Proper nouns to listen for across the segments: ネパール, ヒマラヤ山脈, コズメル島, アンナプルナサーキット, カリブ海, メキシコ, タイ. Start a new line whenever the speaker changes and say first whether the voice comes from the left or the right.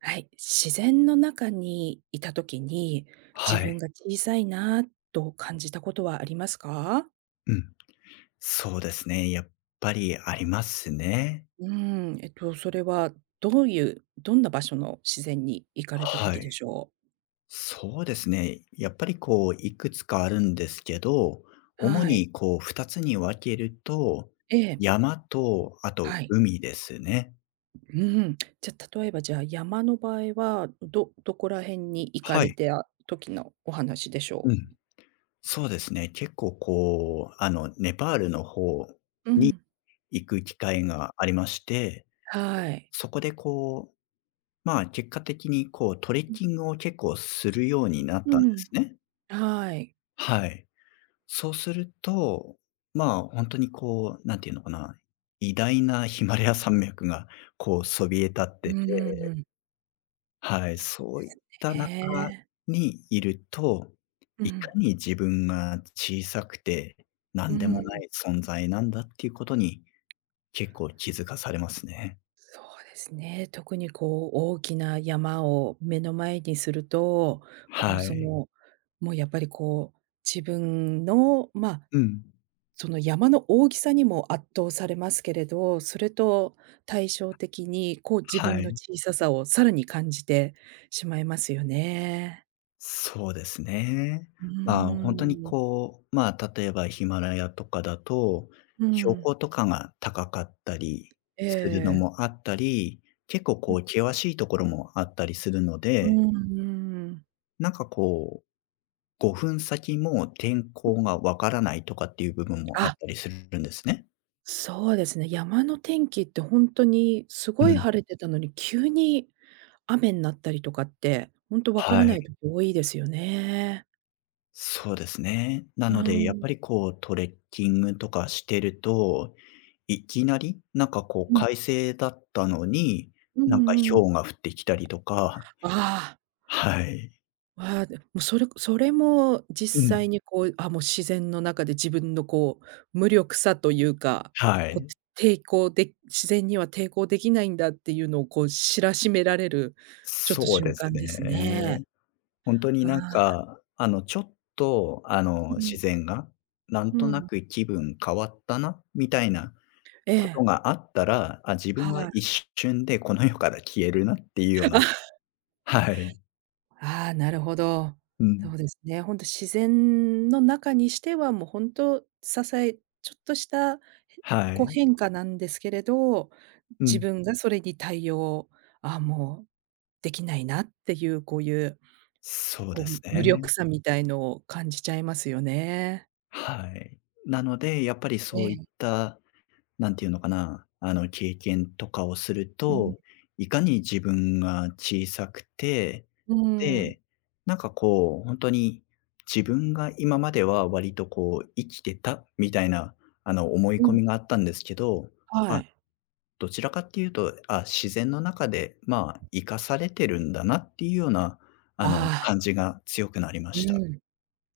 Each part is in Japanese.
right: はい、自然の中にいた時に、自
left: は
right: 分
left: い。
right: が小さいなと感じたことはありますか？
left: うん。そうですね。やっぱりありますね。
right: うーん、それはどういう、どんな場所の自然に行かれた
left: は
right: 時で
left: い。
right: しょう？
left: そうですね。やっぱりこう、いくつかあるんですけど、主
right: はい。
left: にこう、2つに分けると、
right: ええ、
left: 山と、あと
right: はい。
left: 海ですね。
right: うーん。じゃあ、例えば、じゃあ、山の場合は、どこら辺に行か
left: は
right: れ
left: い。
right: て時のお話でし
left: う
right: ょ
left: ん。
right: う？
left: そうですね。結構こう、ネパールの方
right: うん。
left: 行く機会がありまして、
right: はい。
left: そこでこう、まあ結果的にこう、トレッキングを結構するようになっ
right: う
left: たんで
right: ん、
left: すね。
right: はい。
left: はい。そうすると、まあ、本当にこう、なんていうのかな、偉大なヒマラヤ山脈がこうそびえ立っ
right: う
left: てて、
right: んん。
left: はい、
right: す
left: そういった中
right: ね。
left: にいると、
right: う
left: いか
right: ん。
left: に自分が小さくて、な
right: う
left: んでもな
right: ん。
left: い存在なんだっていうことに結構気づかされますね。
right: そうですね。特にこう大きな山を目の前にすると、こう
left: は
right: そ
left: い。
right: の、もうやっぱりこう、自分の、まあ、
left: うん。
right: その山の大きさにも圧倒されますけれど、それと対照的にこう自
left: は
right: 分の
left: い。
right: 小ささをさらに感じてしまいますよね。
left: そうですね。
right: う
left: まあ、
right: ー
left: 本当に
right: ん。
left: こう、まあ、例えばヒマラヤとかだと、
right: う
left: 標
right: ん。
left: 高とかが高かったり
right: え
left: するの
right: え。
left: もあったり、結構こ
right: う
left: う険しいところもあったりするの
right: ん、う
left: で、
right: んうん。
left: なんかこう、5分先も天候がわからないとかっていう部分もあっ
right: あ
left: たりするんですね。
right: そうですね、山の天気って本当にす
left: う
right: ごい
left: ん。
right: 晴れてたのに、急に雨になったりとかって、本当わから
left: は
right: な
left: い。
right: い時多いですよね。
left: そうですね。な
right: う
left: のでやっ
right: ん。
left: ぱりこうトレッキングとかしてると、いきなり、なんかこう
right: うん。
left: 快晴だったのに、
right: う
left: なんか
right: んうん。
left: 雹が降ってきたりとか、
right: あ
left: はい。
right: あ、わあ、でもそれも
left: う
right: 実
left: ん。
right: 際にこう、あ、もう自然の中で自分のこう、無力さというか、
left: は
right: こう、
left: い。
right: 抵抗で自然には抵抗できないんだっていうのをこう知らしめられる、ちょっと
left: そう
right: 瞬
left: です
right: 間ですね。
left: ね。ほんとに
right: あ
left: なん
right: あ、
left: か、ちょっと、
right: うん、
left: 自然が、なん
right: う
left: とな
right: ん。
left: く気分変わったな、みたいな
right: え
left: こと
right: え、
left: があったら、あ、自分
right: は
left: は
right: い。
left: 一瞬でこの世から消えるなっていうような。 はい。
right: ああ、なるほど。
left: う
right: そ
left: ん。
right: うですね。本当自然の中にしては、もう本当と、ちょっとした、
left: は
right: こう、
left: い。
right: 変化なんですけれど、
left: う
right: 自
left: ん。
right: 分がそれに対応、ああ、もうできないなっていう、こういう、
left: そう
right: こ
left: で
right: う、
left: す
right: 無
left: ね。
right: 力さみたいのを感じちゃいますよね。
left: はい。なので、やっぱり
right: え
left: そうい
right: え。
left: ったなんていうのかな、経験とかをする
right: うん。
left: と、いかに自分が小さくて、
right: うん。
left: で、なんかこう、本当に自分が今までは割とこう生きてたみたいな、思い
right: う
left: 込
right: ん、
left: みがあったんですけど、
right: は
left: あ、
right: い。
left: どちらかっていうと、あ、自然の中で、まあ、生かされてるんだなっていうような、
right: ああ、
left: 感じが強くなりま
right: う
left: した。
right: ん。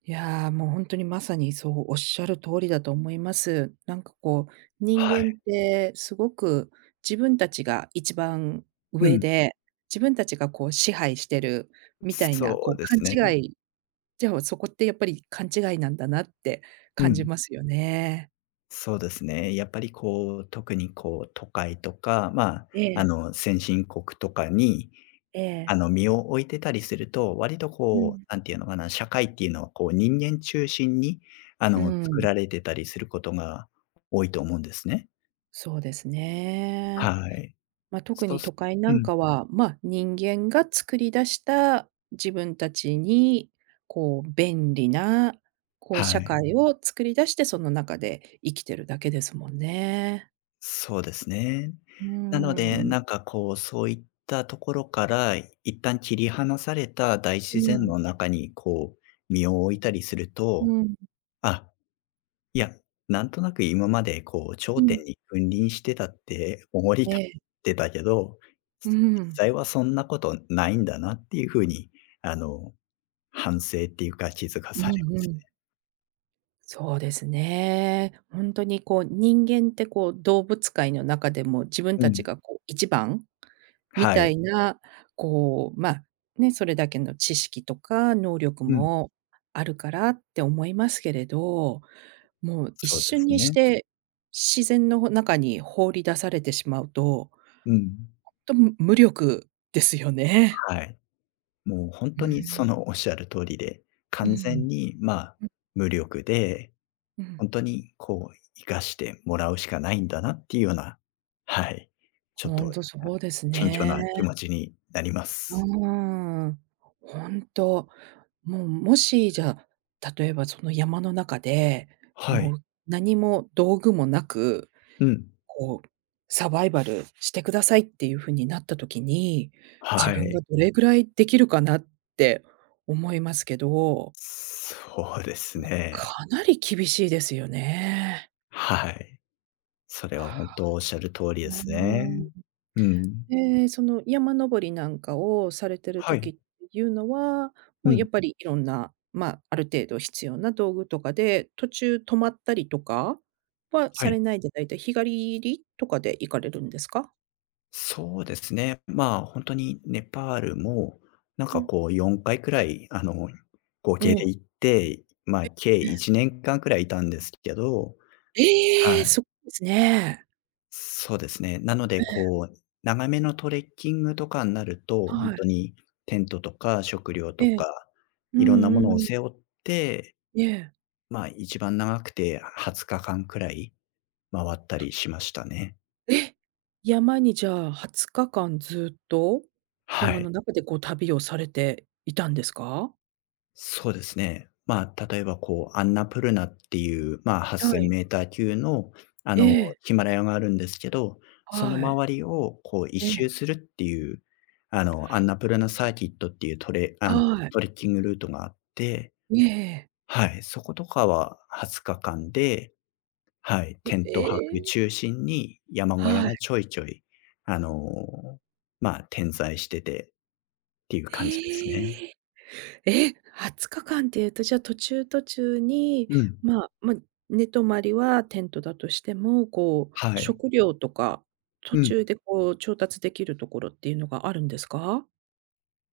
right: いやー、もう本当にまさにそうおっしゃる通りだと思います。なんかこう、人
left: は
right: 間
left: い。
right: ってすごく自分たちが一番
left: う
right: 上
left: ん。
right: で、自分たちがこう支配してるみたいな、
left: そ
right: こ
left: う
right: う
left: で
right: 勘
left: すね。
right: 違いじゃあそこってやっぱり勘違いなんだなって
left: う
right: 感じ
left: ん。
right: ますよね。
left: そうですね。やっぱりこう、特にこう、都会とか、まあ、
right: ええ、
left: 先進国とかに、
right: ええ。
left: 身を置いてたりすると、割と
right: う
left: こう、
right: ん。
left: なんていうのかな、社会っていうのはこう、人間中心に、
right: う
left: 作
right: ん、
left: られてたりすることが多いと思うんですね。
right: そうですね。
left: はい。
right: まあ、特
left: そう
right: に都
left: す
right: 会な
left: う
right: ん
left: ん。
right: かは、まあ、人間が作り出した自分たちに、こう、便利な、こう、
left: は
right: 社
left: い。
right: 会を作り出して、その中で生きてるだけですもんね。
left: そうですね。
right: うー
left: なので、
right: ん。
left: なんかこう、そういったところから、一旦切り離された大
right: う
left: 自然
right: ん、
left: の中に、こう、身を置いたりする
right: う
left: と、
right: ん、
left: あいや、なんとなく今までこう
right: う
left: 頂
right: ん。
left: 点に君臨してたって思い
right: え
left: 立っ
right: え、
left: てたけど、
right: う
left: 実
right: ん。
left: 際はそんなことないんだなっていう風に、あの、反省っていうか気づか
right: う
left: されま
right: んう
left: す
right: ん。
left: ね。
right: そうですね。ほんとにこう、人間ってこう、動物界の中でも自分
left: う
right: た
left: ん。
right: ちがこう、一番み
left: は
right: た
left: い。
right: いな、こう、まあ、ね、それだけの知識とか能力
left: うん。
right: もあるからって思いますけれど、もう一
left: そうで
right: 瞬
left: す
right: にし
left: ね。
right: て自然の中に放り出されてしまうと、
left: うん。
right: と、無力ですよね。
left: はい。もう本
right: う
left: 当にそ
right: ん。
left: のおっしゃる通りで、
right: う
left: 完
right: ん。
left: 全に、まあ、
right: うん
left: 無力で、
right: うん。
left: 本当にこう生かしてもらうしかないんだなっていうような、はい、ちょっ
right: ほ
left: と
right: んとそうです
left: 謙虚
right: ね。
left: な気持ちになりま
right: う
left: す。
right: ーん。ほんと、もう、もし、じゃあ、例えばその山の中で、
left: は
right: も
left: い。
right: う何も道具もなく
left: うん。
right: こう、サバイバルしてくださいっていう風になった時に、自
left: は
right: 分が
left: い。
right: どれぐらいできるかなって思いますけど、
left: そうですね。
right: かなり厳しいですよね。
left: はい。それは本
right: あ
left: 当おっしゃる通りですね。
right: ん。
left: うん。
right: で、その山登りなんかをされてる
left: は
right: 時
left: い。
right: っていうのは、
left: う
right: もう
left: ん。
right: やっぱりいろんな、まあ、ある程度必要な道具とかで、途中止まったりとかは
left: は
right: さ
left: い。
right: れないで、だいたい日帰りとかで行かれるんですか？
left: そうですね。まあ、本当にネパールも、なん
right: う
left: か
right: ん。
left: こう4回くらい、合
right: お
left: 計で
right: お、
left: 行って、まあ、計
right: ええ。
left: 1年間くらいいたんですけど。
right: ええ、
left: はい。
right: すごいですね。
left: そうですね。なので、
right: ええ、
left: こう、長めのトレッキングとかになると、本
right: はい。
left: 当にテントとか食料
right: え
left: と
right: え。
left: か、
right: うん
left: いろんなも
right: うん
left: のを
right: うん。
left: 背負って、
right: ええ。
left: まあ、一番長くて20日間くらい回ったりしましたね。
right: え！山にじゃあ20日間ずっと、
left: は
right: 山
left: い。
right: の中でこう旅をされていたんですか？
left: そうですね。まあ、例えばこう、アンナプルナっていう、まあ、
right: は
left: 8,000
right: い。
left: メーター級の、あ
right: え
left: の、
right: え、
left: ヒマラヤがあるんですけど、その
right: はい。
left: 周りをこう一
right: ええ、
left: 周するっていう、アンナプルナサーキットっていう
right: はい。
left: トレッキングルートがあって、
right: ええええ。
left: はい、そことかは20日間で、はい、テント泊
right: ええ。
left: 中心に山小屋
right: はい。
left: がちょいちょい、あの、まあ、点在しててっていう感じですね。
right: ええ。え、20日間っていうと、じゃあ、途中途中に、
left: うん。
right: まあ、ま、寝泊まりはテントだとしても、こう、
left: はい。
right: 食料とか、途
left: うん。
right: 中でこう調達できるところっていうのがあるんですか？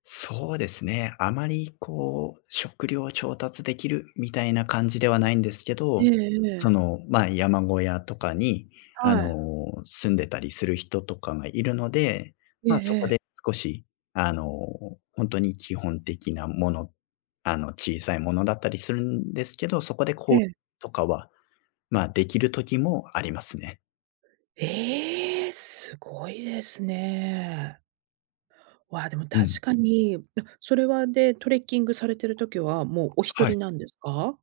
left: そうですね。あまりこう、食料を調達できるみたいな感じではないんですけ
right: ええ
left: ど、そ
right: ええ。
left: の、まあ、山小屋とかに、あ
right: は
left: の、
right: い。
left: 住んでたりする人とかがいるので、
right: ええ
left: まあ、そこ
right: え
left: で
right: え。
left: 少し、あの、本当に基本的なもの、小さいものだったりするんですけど、そこで
right: え
left: こう
right: え。
left: とかは、まあ、できる時もありますね。
right: ええ、すごいですね。わ、でも
left: うん。
right: 確かに、それは、トレッキングされてる時はもうお一
left: はい。
right: 人なんですか？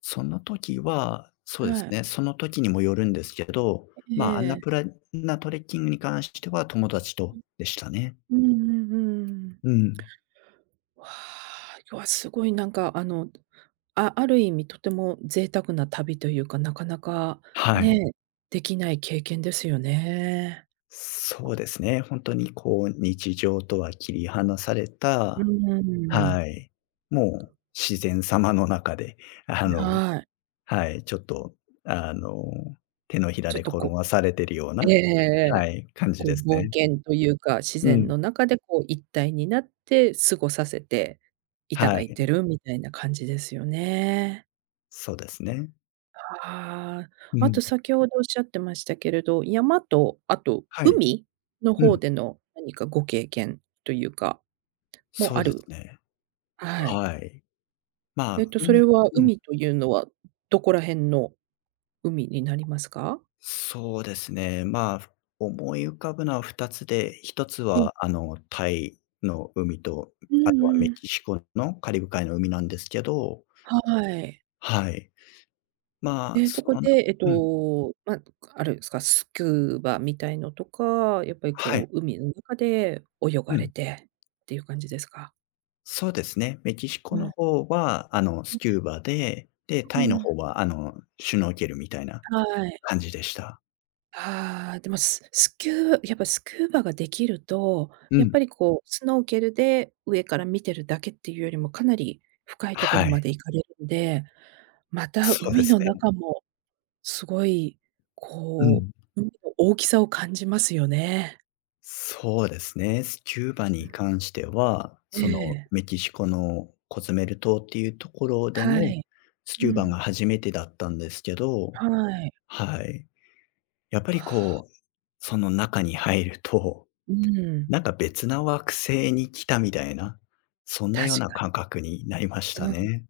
left: その時は、そうです
right: はい。
left: ね、その時にもよるんですけど、
right: え
left: ま
right: え
left: あ、アンナ
right: ええ。
left: プラなトレッキングに関しては友達とでしたね。
right: うんうんうん。
left: うん。
right: わあ、いや、すごいなんかあの、ある意味とても贅沢な旅というか、なかなか
left: はい。
right: ね、できない経験ですよね。
left: そうですね、本当にこう日常とは切り離され
right: うー
left: た。は
right: ん。
left: い。もう自然様の中で、あの
right: はい。
left: はい、ちょっとあの、手のひら
right: ちょ
left: で
right: っと
left: 転
right: こ
left: がされてるよう
right: うえ
left: な、
right: えええええ。
left: はい、感じ
right: こう
left: です
right: 冒
left: ね。
right: 険というか、自
left: う
right: 然
left: ん。
right: の中でこう一体になって過ごさせていた
left: は
right: だいて
left: い。
right: るみたいな感じですよね。
left: そうですね。
right: あ
left: う
right: あ、あ
left: ん。
right: と先ほどおっしゃってましたけれど、山とあと
left: はい。
right: 海の
left: う
right: 方
left: ん。
right: での何かご経験というか、も
left: そ
right: あ
left: うです
right: る
left: ね。
right: はい。
left: はい。ま
right: えっ
left: あ、
right: とそれ
left: 海、
right: は
left: うん、
right: 海というのはどこら辺の海になりますか？
left: そうですね。まあ、思い浮かぶのは2つで、一つはタイの海と、
right: うん
left: あ
right: う
left: とは
right: んう
left: メ
right: ん。
left: キシコのカリブ海の海なんですけど、
right: はい。
left: はい。まあ、
right: で、そ
left: そ
right: こ
left: のな
right: でえっ
left: うん、
right: と、ま、あるですか、スキューバみたいのとか、やっぱり
left: はい、
right: こう海の中で泳
left: う
right: がれ
left: ん、
right: てっていう感じですか？
left: そうですね。メキシコ
right: う
left: の
right: ん。
left: 方は
right: え
left: スキ
right: え、
left: ューバで、で、
right: う
left: タイの
right: ん。
left: 方はシュノーケルみたいな
right: はい。
left: 感じでした。
right: ああ、でも、ススキューやっぱスキューバができると、
left: う
right: やっ
left: ん、
right: ぱりこう、スノーケルで上から見てるだけっていうよりも、かなり深いとこ
left: は
right: ろま
left: い、
right: で行かれるんで、また
left: そうで
right: 海
left: す
right: の
left: ね。
right: 中もすごい、
left: う
right: こ
left: ん。
right: う、海の大きさを感じますよね。
left: そうですね。スキューバ
right: う
left: に
right: ん、
left: 関しては、
right: え
left: その、
right: え、
left: メキシコのコズメル島っていうところで
right: は
left: の
right: い。
left: ス
right: う
left: キューバ
right: ん、
left: が初めてだったんですけど、
right: はい。
left: はい。やっぱ
right: わ
left: り
right: あ
left: こう、その中に入ると、
right: うん、
left: なんか別な惑星に来たみたいな、そんなよう
right: 確
left: な
right: か
left: 感
right: に。
left: 覚になりました
right: うん。
left: ね。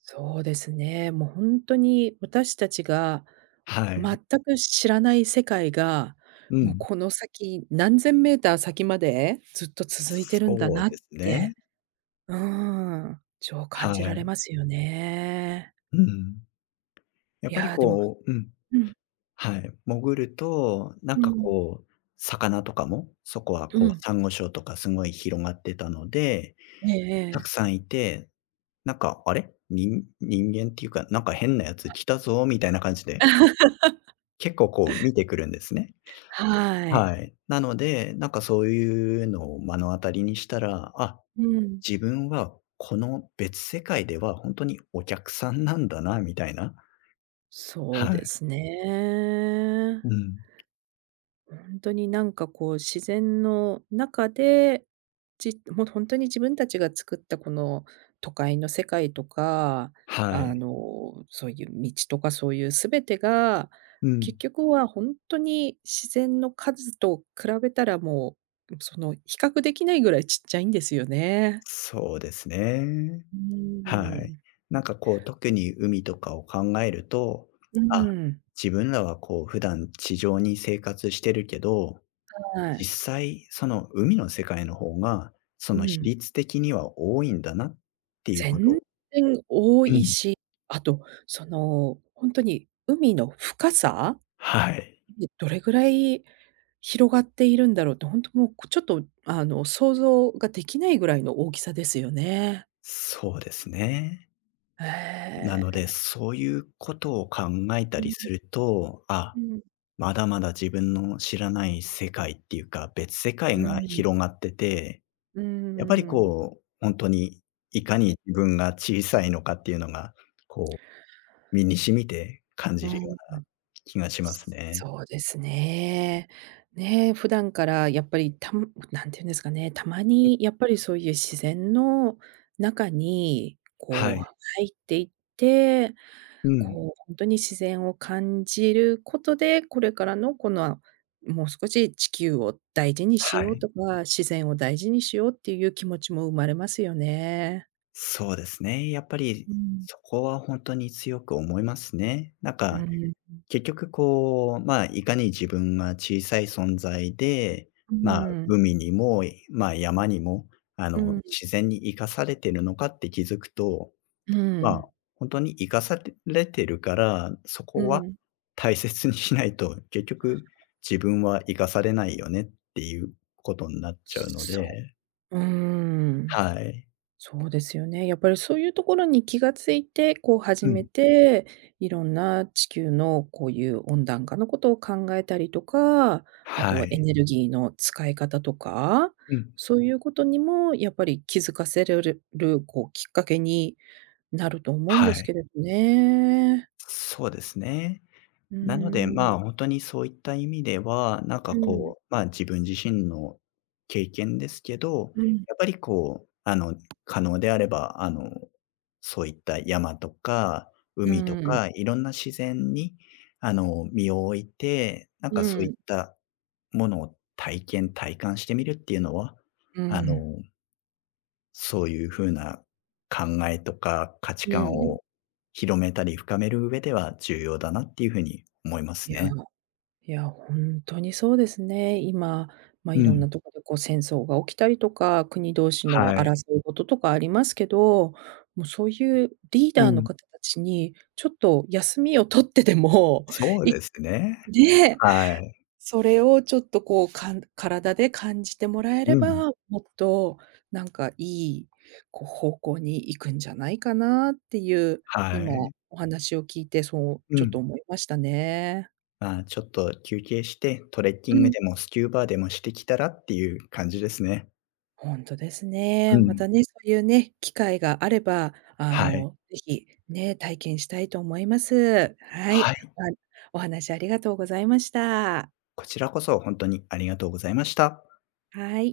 right: そうですね。もう本当に私たちが
left: はい。
right: 全く知らない世界が、
left: う
right: もう
left: ん。
right: この先、何千メーター先までずっと続いてるんだ
left: そう
right: な
left: で
right: っ
left: すね。
right: て、うーん、そう
left: は
right: 感じら
left: い。
right: れますよね。
left: うん。やっ
right: い
left: ぱり
right: や、でも
left: こう、うん。
right: うん、
left: はい、潜ると、なん
right: う
left: か
right: ん、
left: こう、魚とかも、そこは
right: う
left: こう、
right: ん。
left: サンゴ礁とかすごい広がってたので、
right: ええ
left: たく
right: ええ
left: さんいて、なんか、あれ、人間っていうか、なんか変なやつ来たぞみたいな感じで、結構こう見てくるんですね。
right: は
left: は
right: い。
left: い。なので、なんかそういうのを目の当たりにしたら、あ、
right: うん。
left: 自分はこの別世界では本当にお客さんなんだなみたいな。
right: そう
left: は
right: で
left: い。
right: すね。
left: うん。
right: 本当になんかこう自然の中で、もう本当に自分たちが作ったこの都会の世界とか、
left: は
right: あ
left: い。
right: の、そういう道とかそういう全てが、
left: うん。
right: 結局は本当に自然の数と比べたらもう、その比較できないぐらいちっちゃいんですよね。
left: そうですね。
right: う
left: は
right: ー
left: い。
right: ん。
left: なんかこう、特に海とかを考えると、
right: う
left: あ、
right: ん。
left: 自分らはこう、普段地上に生活してるけど、
right: は
left: 実
right: い。
left: 際その海の世界の方が、そ
right: う
left: の比
right: ん。
left: 率的には多いんだなっていうことを。
right: 全然多
left: う
right: い
left: ん、
right: し、あとその、本当に海の深さ？
left: はい。
right: でどれぐらい広がっているんだろうって、ほんともう、ちょっと、あの、想像ができないぐらいの大きさですよね。
left: そうですね。な
right: え
left: ので、
right: え。
left: そういうことを考えた
right: う
left: り
right: ん、
left: すると、あ、
right: うん。
left: まだまだ自分の知らない世界っていうか、別世界
right: う
left: が
right: ん。
left: 広がってて、
right: うんう
left: やっぱり
right: んうん。
left: こう、本当にいかに自分が小さいのかっていうのが、こう、身に染みて感
right: う
left: じるよ
right: ん
left: うな気がしますね。
right: そうですね。ね、普段からやっぱりなんて言うんですかね、たま
left: うん、
right: にやっぱりそういう自然の中に
left: は
right: こ
left: い。
right: う入っていって、
left: うん。
right: こう本当に自然を感じることで、これからのこの、もう少し地球を大事にし
left: は
right: よう
left: い。
right: とか、自然を大事にしようっていう気持ちも生まれますよね。
left: そうですね。やっぱり
right: うん。
left: そこは本当に強く思いますね。なん
right: う
left: か、
right: ん。
left: 結局こう、まあ、いかに自分が小さい存在で、
right: う
left: まあ、
right: ん。
left: 海にも、まあ、山にも、
right: うん。
left: 自然に生かされてるのかって気づくと、
right: う
left: まあ、
right: ん。
left: 本当に生かされてるから、そ
right: う
left: こは
right: ん。
left: 大切にしないと、結局自分は生かされないよねっていうことになっちゃうの
right: そ
left: で。
right: う。うーん。
left: はい。
right: そうですよね。やっぱりそういうところに気がついて、こう始
left: う
right: め
left: ん。
right: て、いろんな地球のこういう温暖化のことを考えたりとか、あと
left: は
right: はエ
left: い。
right: ネルギーの使い方とか、
left: うん。
right: そういうことにもやっぱり気づかせれる、こうきっかけになると思うんで
left: は
right: す
left: い。
right: けれどね。
left: そうですね。
right: うー
left: なので、ま
right: ん。
left: あ、本当にそういった意味では、なんか
right: うん。
left: こう、まあ、自分自身の経験ですけど、
right: うん。
left: やっぱりこう、可能であれば、そういった山とか
right: う
left: 海と
right: ん。
left: か、いろんな自然に、身を置いて、なん
right: う
left: かそういっ
right: ん。
left: たものを体験、体感してみるっていうのは、
right: う
left: あの、
right: ん。
left: そういう風な考えとか価値
right: う
left: 観
right: ん。
left: を広めたり深める上では重要だなっていう風に思います
right: いや
left: ね。
right: いや、本当にそうですね。今、まあ、
left: う
right: いろん
left: ん。
right: なとこでこう戦争が起きたりとか、国同士の
left: はい。
right: 争い事とかありますけど、もうそういうリー
left: う
right: ダーの
left: ん。
right: 方たちに、ちょっと休みを取ってでも、
left: そ う
right: い
left: ですね。
right: ね、
left: はい。
right: それをちょっとこう、体で感じてもらえ
left: う
right: れば、
left: ん。
right: もっとなんかいい、こう方向に行くんじゃないかなっていう、
left: は
right: 今
left: い。
right: お話を聞いてそう
left: う
right: ちょっ
left: ん。
right: と思いましたね。
left: まあ、ちょっと休憩して、トレッキ
right: う
left: ング
right: ん。
left: でもスキューバでもしてきたらっていう感じですね。
right: ほんとです
left: う
right: ね。ま
left: ん。
right: たね、そういうね、機会があれば、あ
left: はい。
right: の、ぜひ、ね、体験したいと思います。は
left: は
right: い。
left: い。
right: お話ありがとうございました。
left: こちらこそ本当にありがとうございました。
right: はい。